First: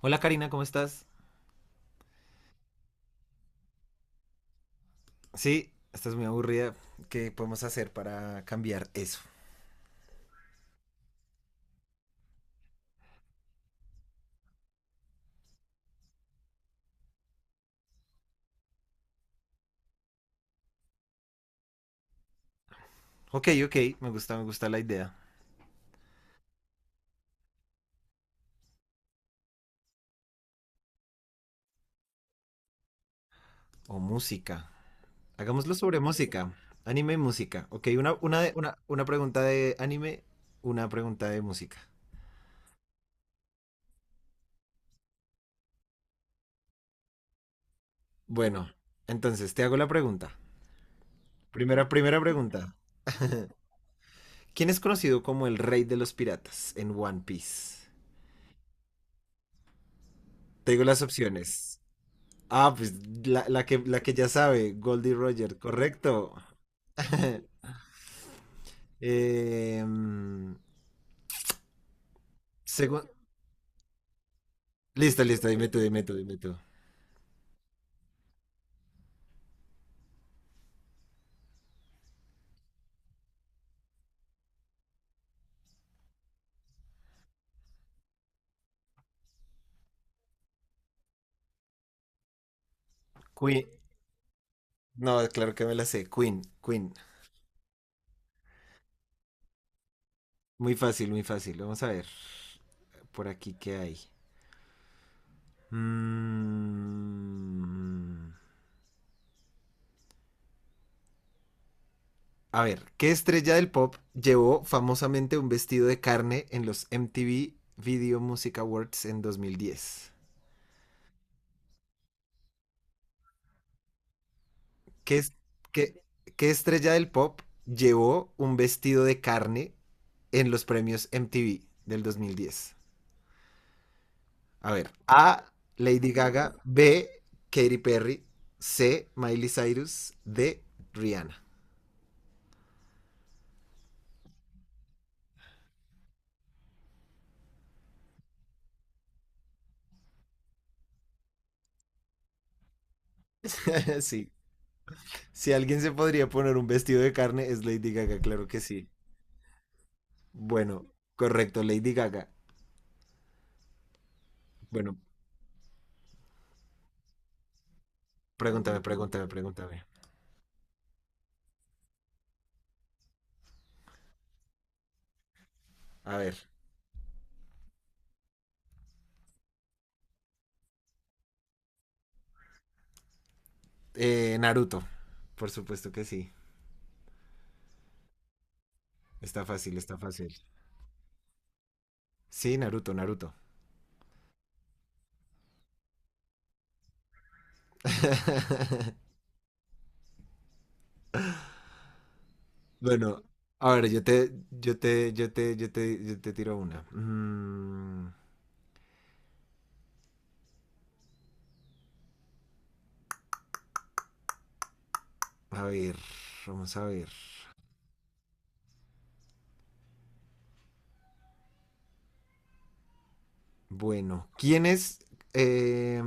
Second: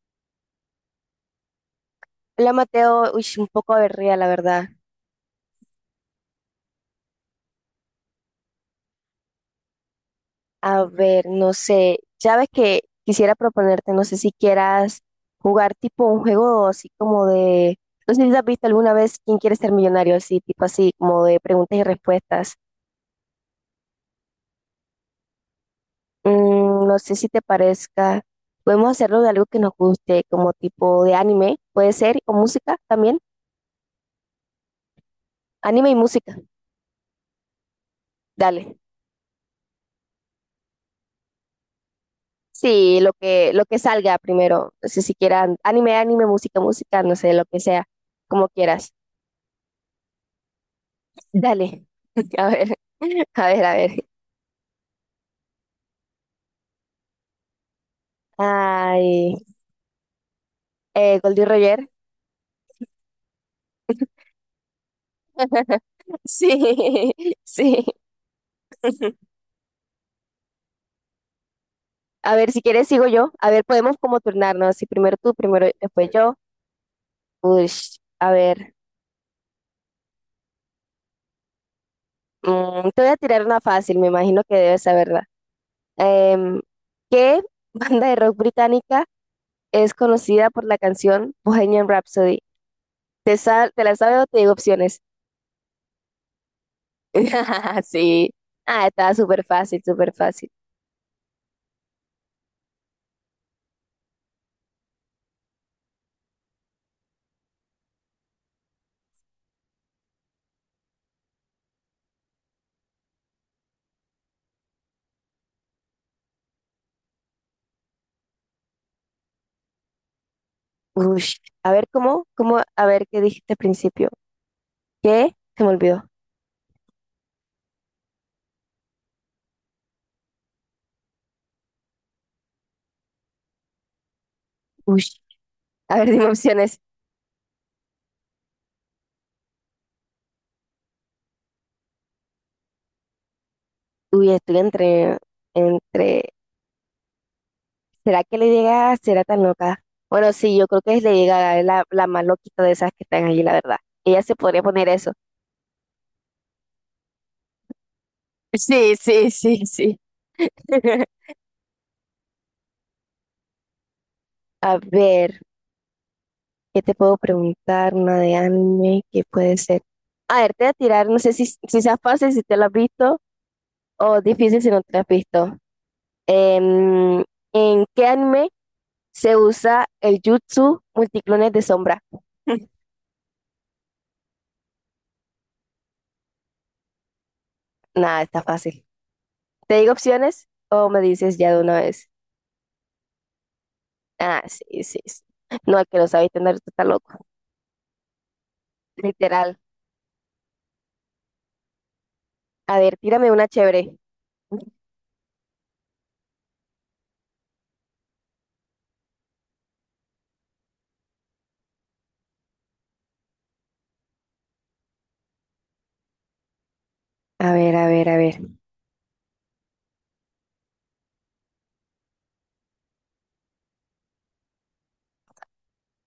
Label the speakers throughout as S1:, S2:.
S1: Hola Karina, ¿cómo estás?
S2: Hola Mateo, uy, un poco aburrida la verdad.
S1: Sí, estás muy aburrida. ¿Qué podemos hacer para cambiar eso?
S2: A ver, no sé, ya ves que quisiera proponerte, no sé si quieras jugar tipo un juego así como de, no sé si has visto alguna vez quién quiere ser millonario, así tipo así como de preguntas y respuestas.
S1: Ok, ok, me gusta la idea.
S2: No sé si te parezca, podemos hacerlo de algo que nos guste, como tipo de anime, puede ser, o música también,
S1: O música. Hagámoslo
S2: anime y
S1: sobre
S2: música,
S1: música. Anime y música. Ok,
S2: dale.
S1: una pregunta de anime, una pregunta de música.
S2: Sí, lo que salga primero, no si quieran anime, anime, música, música, no sé, lo que sea, como
S1: Bueno,
S2: quieras.
S1: entonces te hago la pregunta.
S2: Dale.
S1: Primera
S2: A
S1: pregunta.
S2: ver, a ver, a ver.
S1: ¿Quién es conocido como el rey de los piratas en One Piece?
S2: Ay,
S1: Te digo las
S2: Goldie
S1: opciones.
S2: Roger.
S1: Ah, pues la que ya sabe, Goldie Roger, correcto.
S2: Sí, sí.
S1: Eh, mm,
S2: A ver, si quieres sigo
S1: segun-
S2: yo. A ver, podemos como turnarnos. Así primero
S1: Listo,
S2: tú,
S1: listo,
S2: primero
S1: dime tú, dime
S2: después
S1: tú,
S2: yo.
S1: dime tú.
S2: Uy, a ver. Te voy a tirar una fácil, me imagino que debes saberla. Em, ¿Qué banda de rock británica es conocida por la canción Bohemian Rhapsody? Te,
S1: Queen.
S2: sal- te la sabes o te digo opciones.
S1: No, claro que me la sé. Queen, Queen.
S2: Sí. Ah, estaba súper fácil, súper fácil.
S1: Muy fácil, muy fácil. Vamos a ver. Por aquí, ¿qué hay? Mm, A ver, ¿qué estrella del pop llevó famosamente un vestido de carne en los MTV Video Music Awards en 2010?
S2: Ush. A ver, ¿cómo? ¿Cómo? A ver, ¿qué dijiste al principio?
S1: ¿Qué, es-
S2: ¿Qué? Se me
S1: qué-
S2: olvidó.
S1: ¿Qué estrella del pop llevó un vestido de carne en los premios MTV del 2010? A ver,
S2: Ush.
S1: A,
S2: A ver,
S1: Lady
S2: dime
S1: Gaga,
S2: opciones.
S1: B, Katy Perry, C, Miley Cyrus, D, Rihanna.
S2: Uy, estoy entre. ¿Será que le llega? ¿Será tan loca? Bueno, sí, yo creo que es le llega la más loquita de esas que están allí, la verdad. Ella
S1: Sí,
S2: se podría poner eso.
S1: si alguien se podría poner un vestido de carne es Lady Gaga, claro que sí.
S2: Sí, sí, sí, sí.
S1: Bueno, correcto, Lady Gaga.
S2: A
S1: Bueno,
S2: ver. ¿Qué te puedo preguntar? Una de
S1: pregúntame,
S2: anime, ¿qué
S1: pregúntame,
S2: puede
S1: pregúntame.
S2: ser? A ver, te voy a tirar, no sé si sea fácil, si te lo has visto, o difícil si no te lo has visto.
S1: A ver,
S2: Em, ¿En qué anime se usa el jutsu multiclones de sombra?
S1: Naruto, por supuesto que sí.
S2: Nada, está fácil.
S1: Está
S2: ¿Te
S1: fácil,
S2: digo
S1: está fácil.
S2: opciones o me dices ya de una vez?
S1: Sí, Naruto, Naruto.
S2: Ah, sí, sí, sí. No, el que lo sabe tener está loco. Literal. A ver,
S1: Bueno,
S2: tírame una
S1: a ver,
S2: chévere.
S1: yo te tiro una. A ver, vamos a ver.
S2: A ver, a ver, a ver.
S1: Bueno, ¿quién es? eh,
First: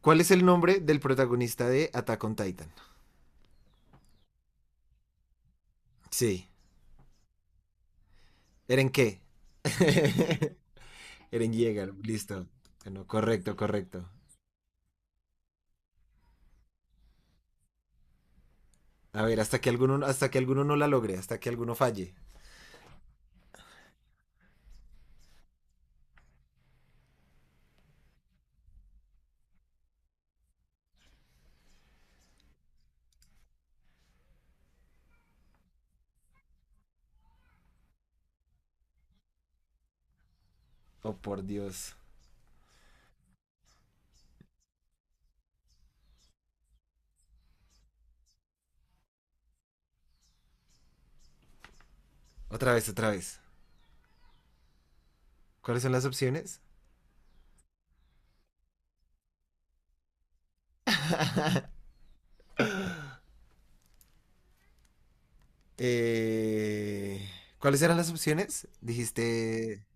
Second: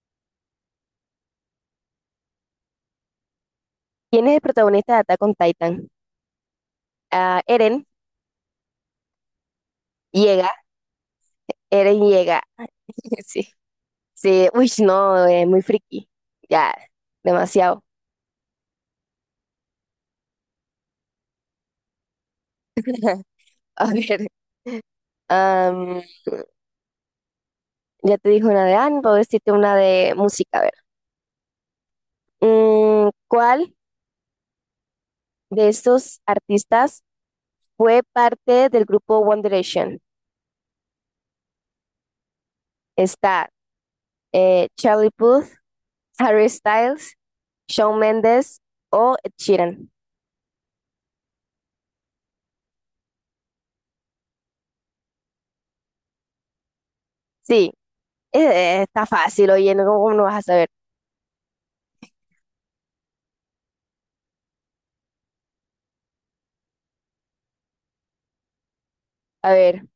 S1: ¿Cuál es el nombre del protagonista de Attack on Titan?
S2: ¿Quién es el protagonista de Attack on Titan?
S1: Sí,
S2: Ah, Eren,
S1: ¿Eren qué? Eren Yeager,
S2: Eren llega.
S1: listo. Bueno,
S2: Sí.
S1: correcto, correcto.
S2: Sí, uy, no, muy friki. Ya, demasiado.
S1: A ver, hasta que alguno no la logre, hasta que alguno falle.
S2: A ver, am, ya te dije una de Anne, puedo decirte una de música. A ver, ¿cuál de estos artistas fue parte del grupo One Direction?
S1: Oh, por Dios.
S2: Está Charlie Puth, Harry Styles, Shawn Mendes o Ed Sheeran.
S1: Otra vez, otra vez. ¿Cuáles son las opciones?
S2: Sí, está fácil, oye, ¿cómo no vas a saber?
S1: Eh, ¿Cuáles eran las opciones?
S2: A
S1: Dijiste
S2: ver,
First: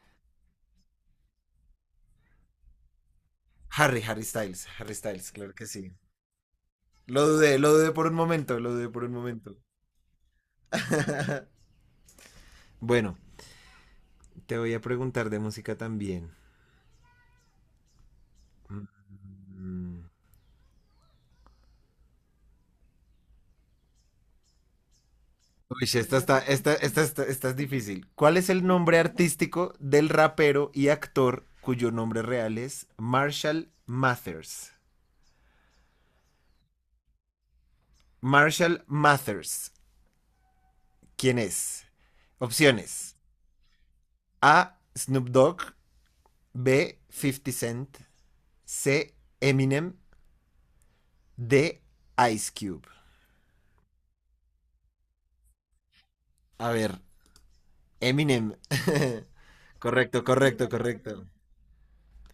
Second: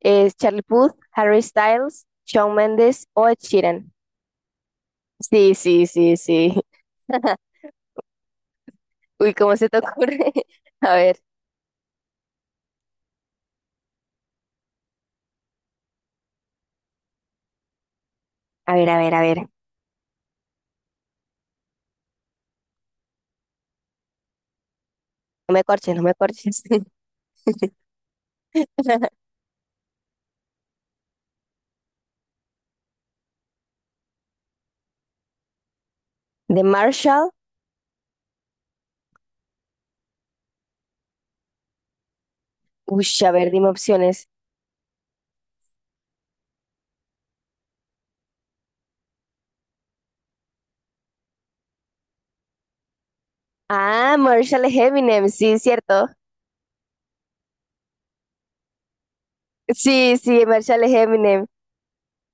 S2: es Charlie Puth, Harry Styles, Shawn Mendes o Ed Sheeran.
S1: Harry, Harry Styles, Harry Styles, claro
S2: Sí,
S1: que
S2: sí,
S1: sí.
S2: sí, sí.
S1: Lo dudé por un momento, lo dudé por un
S2: Uy,
S1: momento.
S2: ¿cómo se te ocurre? A ver,
S1: Bueno, te voy a preguntar de música también.
S2: a ver, a ver, a ver.
S1: Mm.
S2: No me
S1: Uy,
S2: corches, no me corches.
S1: esta es difícil. ¿Cuál es el nombre artístico del rapero y actor cuyo nombre real es Marshall Mathers?
S2: De Marshall.
S1: Marshall Mathers, ¿quién es?
S2: Uy,
S1: Opciones.
S2: a ver, dime opciones.
S1: A, Snoop Dogg. B, 50 Cent. C, Eminem. D, Ice Cube.
S2: Ah, Marshall es Eminem, sí, cierto.
S1: A ver, Eminem.
S2: Sí,
S1: correcto,
S2: sí,
S1: correcto,
S2: Marshall es
S1: correcto.
S2: Eminem.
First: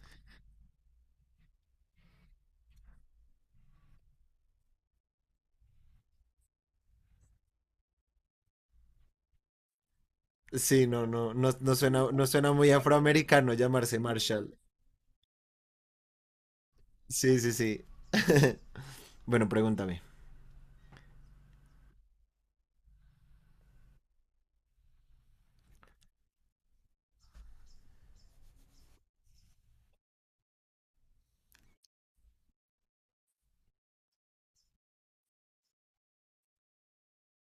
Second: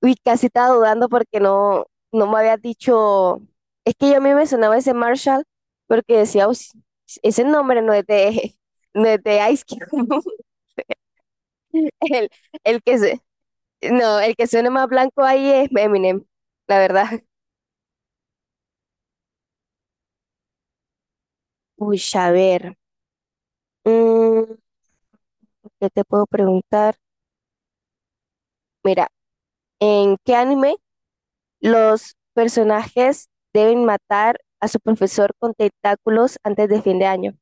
S2: Uy, casi estaba dudando porque no, no me había dicho. Es que yo a mí me sonaba ese Marshall porque decía, "Uy, ese nombre no es de, no es de Ice Cube."
S1: Sí, no, no, no, no
S2: El,
S1: suena muy
S2: el que se,
S1: afroamericano llamarse
S2: no, el que
S1: Marshall.
S2: suena más blanco ahí es Eminem, la verdad.
S1: Sí, sí, sí. Bueno, pregúntame.
S2: Uy, a ver, mm, ¿qué te puedo preguntar? Mira, ¿en qué anime los personajes deben matar a su profesor con tentáculos antes de fin de año?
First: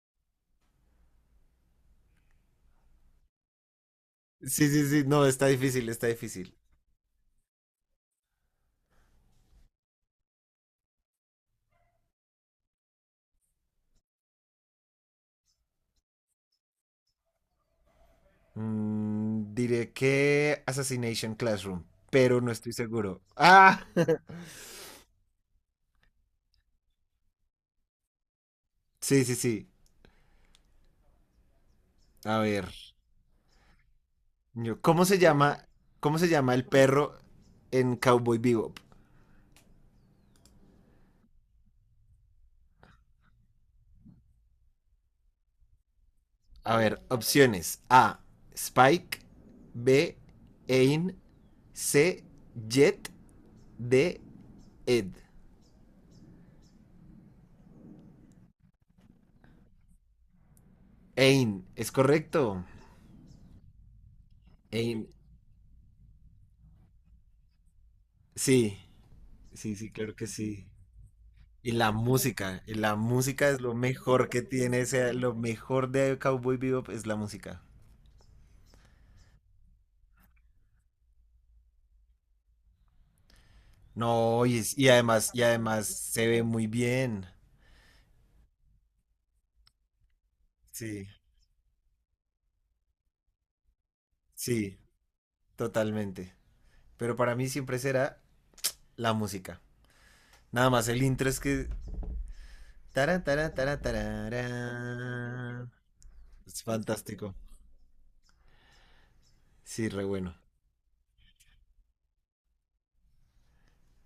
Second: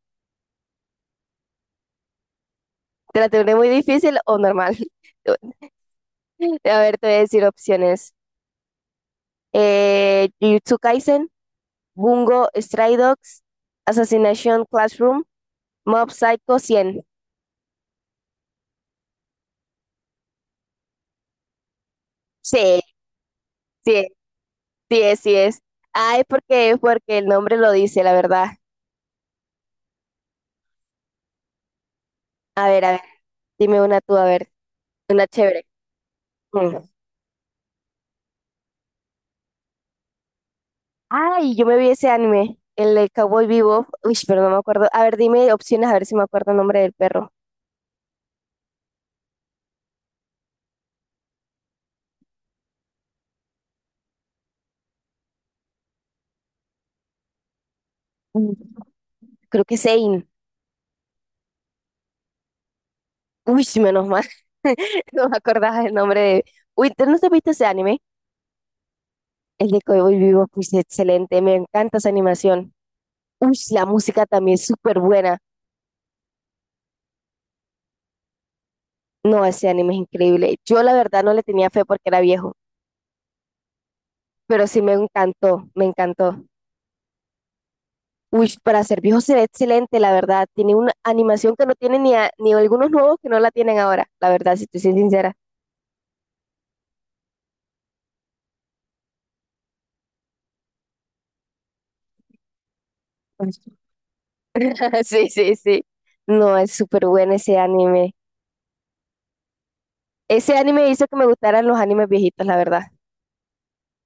S2: ¿Te la tendré muy difícil o
S1: Sí,
S2: normal?
S1: sí, sí, no, está difícil, está difícil.
S2: A ver, te voy a decir opciones. Jujutsu Kaisen, Bungo Stray Dogs, Assassination Classroom, Mob Psycho 100.
S1: Diré que Assassination Classroom, pero no estoy
S2: Sí,
S1: seguro. Ah,
S2: sí, sí es, sí es. Ay, porque el nombre lo dice, la verdad.
S1: sí, sí, sí. A ver,
S2: A ver, dime una tú, a ver,
S1: yo- ¿cómo se
S2: una chévere.
S1: llama, cómo se llama el
S2: Mm.
S1: perro en Cowboy Bebop?
S2: Ay, yo me vi ese anime, el de Cowboy Vivo. Uy, pero no me acuerdo. A ver, dime opciones, a ver si me acuerdo el
S1: A
S2: nombre del
S1: ver,
S2: perro.
S1: opciones. A, Spike. B, Ain. C, Jet. D, Ed.
S2: Mm, Creo que es Zane.
S1: Ain. ¿Es correcto?
S2: Uy, menos mal.
S1: Ain.
S2: No me acordaba el nombre de... Uy, ¿tú no te viste ese anime?
S1: Sí.
S2: El
S1: Sí,
S2: de
S1: sí, claro
S2: Cowboy
S1: que
S2: Vivo,
S1: sí.
S2: pues excelente, me encanta esa animación.
S1: Y la música
S2: Uy,
S1: es lo
S2: la música
S1: mejor que
S2: también es
S1: tiene.
S2: súper
S1: Ese, lo
S2: buena.
S1: mejor de Cowboy Bebop es la música.
S2: No, ese anime es increíble. Yo la verdad no le tenía fe porque era viejo.
S1: No,
S2: Pero sí me
S1: y
S2: encantó, me
S1: además se ve
S2: encantó.
S1: muy bien.
S2: Uy, para ser viejo se ve excelente, la verdad. Tiene una
S1: Sí,
S2: animación que no tiene ni, ni algunos nuevos que no la tienen ahora, la verdad, si
S1: sí,
S2: te soy sincera.
S1: totalmente. Pero para mí siempre será la música. Nada más el intro es que tará, tará, tará,
S2: Sí, sí,
S1: tarará.
S2: sí. No,
S1: Es
S2: es súper
S1: fantástico.
S2: bueno ese anime.
S1: Sí, re bueno.
S2: Ese anime hizo que me gustaran los animes viejitos, la verdad,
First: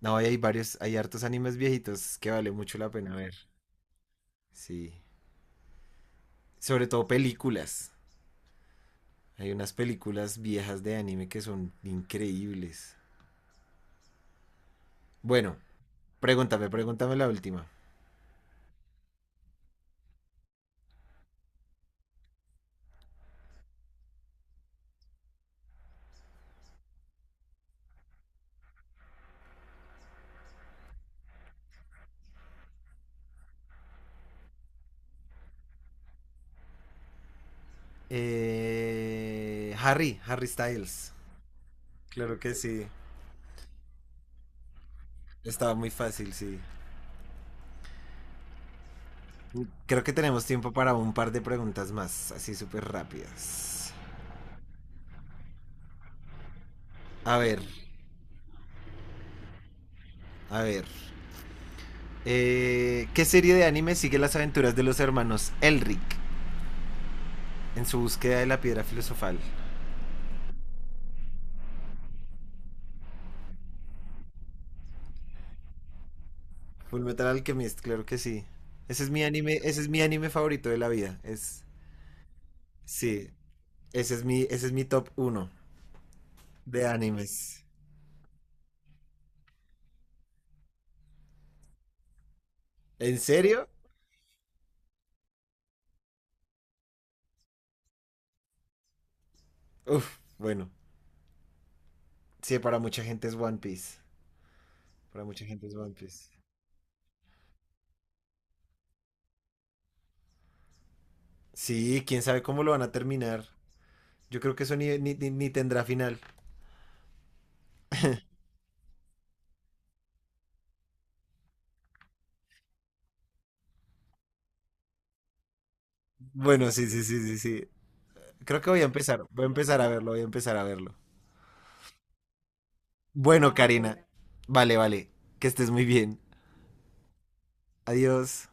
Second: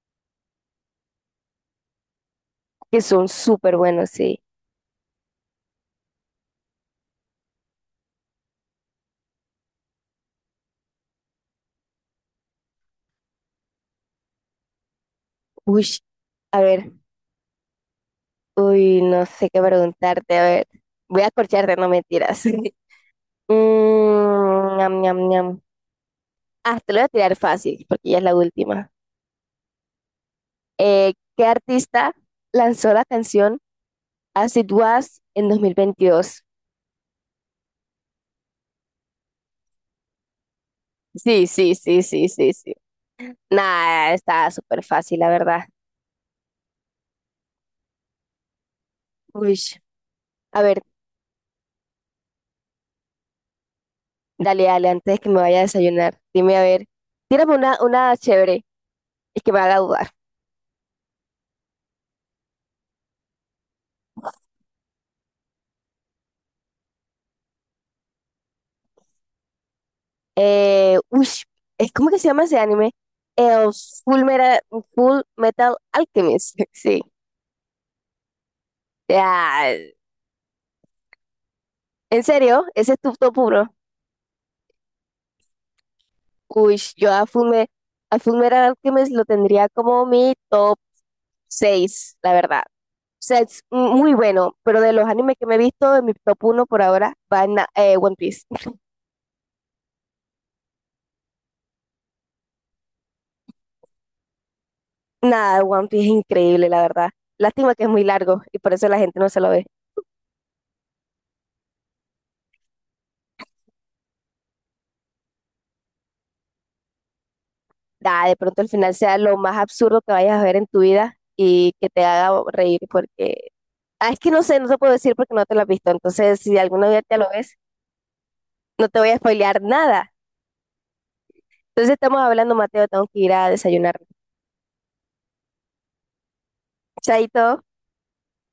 S1: No, y hay varios, hay hartos animes viejitos que vale mucho la
S2: que
S1: pena
S2: son
S1: ver.
S2: súper buenos, sí.
S1: Sí. Sobre todo películas. Hay unas películas viejas de anime que son increíbles. Bueno,
S2: Uy, a
S1: pregúntame,
S2: ver,
S1: pregúntame la última.
S2: uy, no sé qué preguntarte, a ver. Voy a corcharte, no mentiras. Ñam, ñam, ñam. Ah, te lo voy a tirar fácil, porque ya es la última. ¿Qué artista lanzó la canción As It Was en 2022?
S1: Harry, Harry Styles.
S2: Sí, sí, sí, sí,
S1: Claro
S2: sí,
S1: que
S2: sí.
S1: sí.
S2: Nada, está súper fácil, la verdad.
S1: Estaba muy fácil, sí.
S2: Uy,
S1: Creo que tenemos
S2: a
S1: tiempo
S2: ver,
S1: para un par de preguntas más, así súper rápidas.
S2: dale, dale, antes de que me vaya a desayunar, dime, a ver,
S1: A
S2: tírame
S1: ver.
S2: una chévere y que me haga dudar.
S1: A ver. ¿Qué serie de anime sigue las aventuras de los hermanos Elric en su búsqueda de la piedra filosofal?
S2: Uy, es ¿cómo que se llama ese anime? El Full Metal, Full Metal Alchemist.
S1: Full
S2: Sí.
S1: Metal Alchemist, claro que sí. Ese es mi anime,
S2: Ya,
S1: ese es mi anime favorito de la vida. Es,
S2: ¿en serio? ¿Ese es tu
S1: sí,
S2: top uno?
S1: ese es mi top uno
S2: Uy,
S1: de
S2: yo
S1: animes.
S2: A Fullmetal Alchemist lo tendría como mi top 6, la verdad.
S1: ¿En
S2: O sea, es
S1: serio?
S2: muy bueno, pero de los animes que me he visto, en mi top uno por ahora va One Piece.
S1: Uf, bueno. Sí, para mucha gente es One Piece. Para mucha
S2: Nada,
S1: gente es
S2: One
S1: One
S2: Piece es
S1: Piece.
S2: increíble, la verdad. Lástima que es muy largo y por eso la gente no se lo ve.
S1: Sí, quién sabe cómo lo van a terminar. Yo creo que eso ni tendrá final.
S2: Nada, de pronto al final sea lo más absurdo que vayas a ver en tu vida y que te haga reír porque... Ah, es que no sé, no te puedo decir porque no te lo has visto. Entonces, si
S1: Bueno, sí,
S2: alguna
S1: sí,
S2: vez te
S1: sí,
S2: lo
S1: sí,
S2: ves,
S1: sí. Creo que
S2: no te voy a spoilear nada.
S1: voy a empezar a verlo.
S2: Entonces estamos hablando, Mateo, tengo que ir a
S1: Bueno,
S2: desayunar.
S1: Karina, vale, vale, que estés muy bien.
S2: Chaito.
S1: Adiós.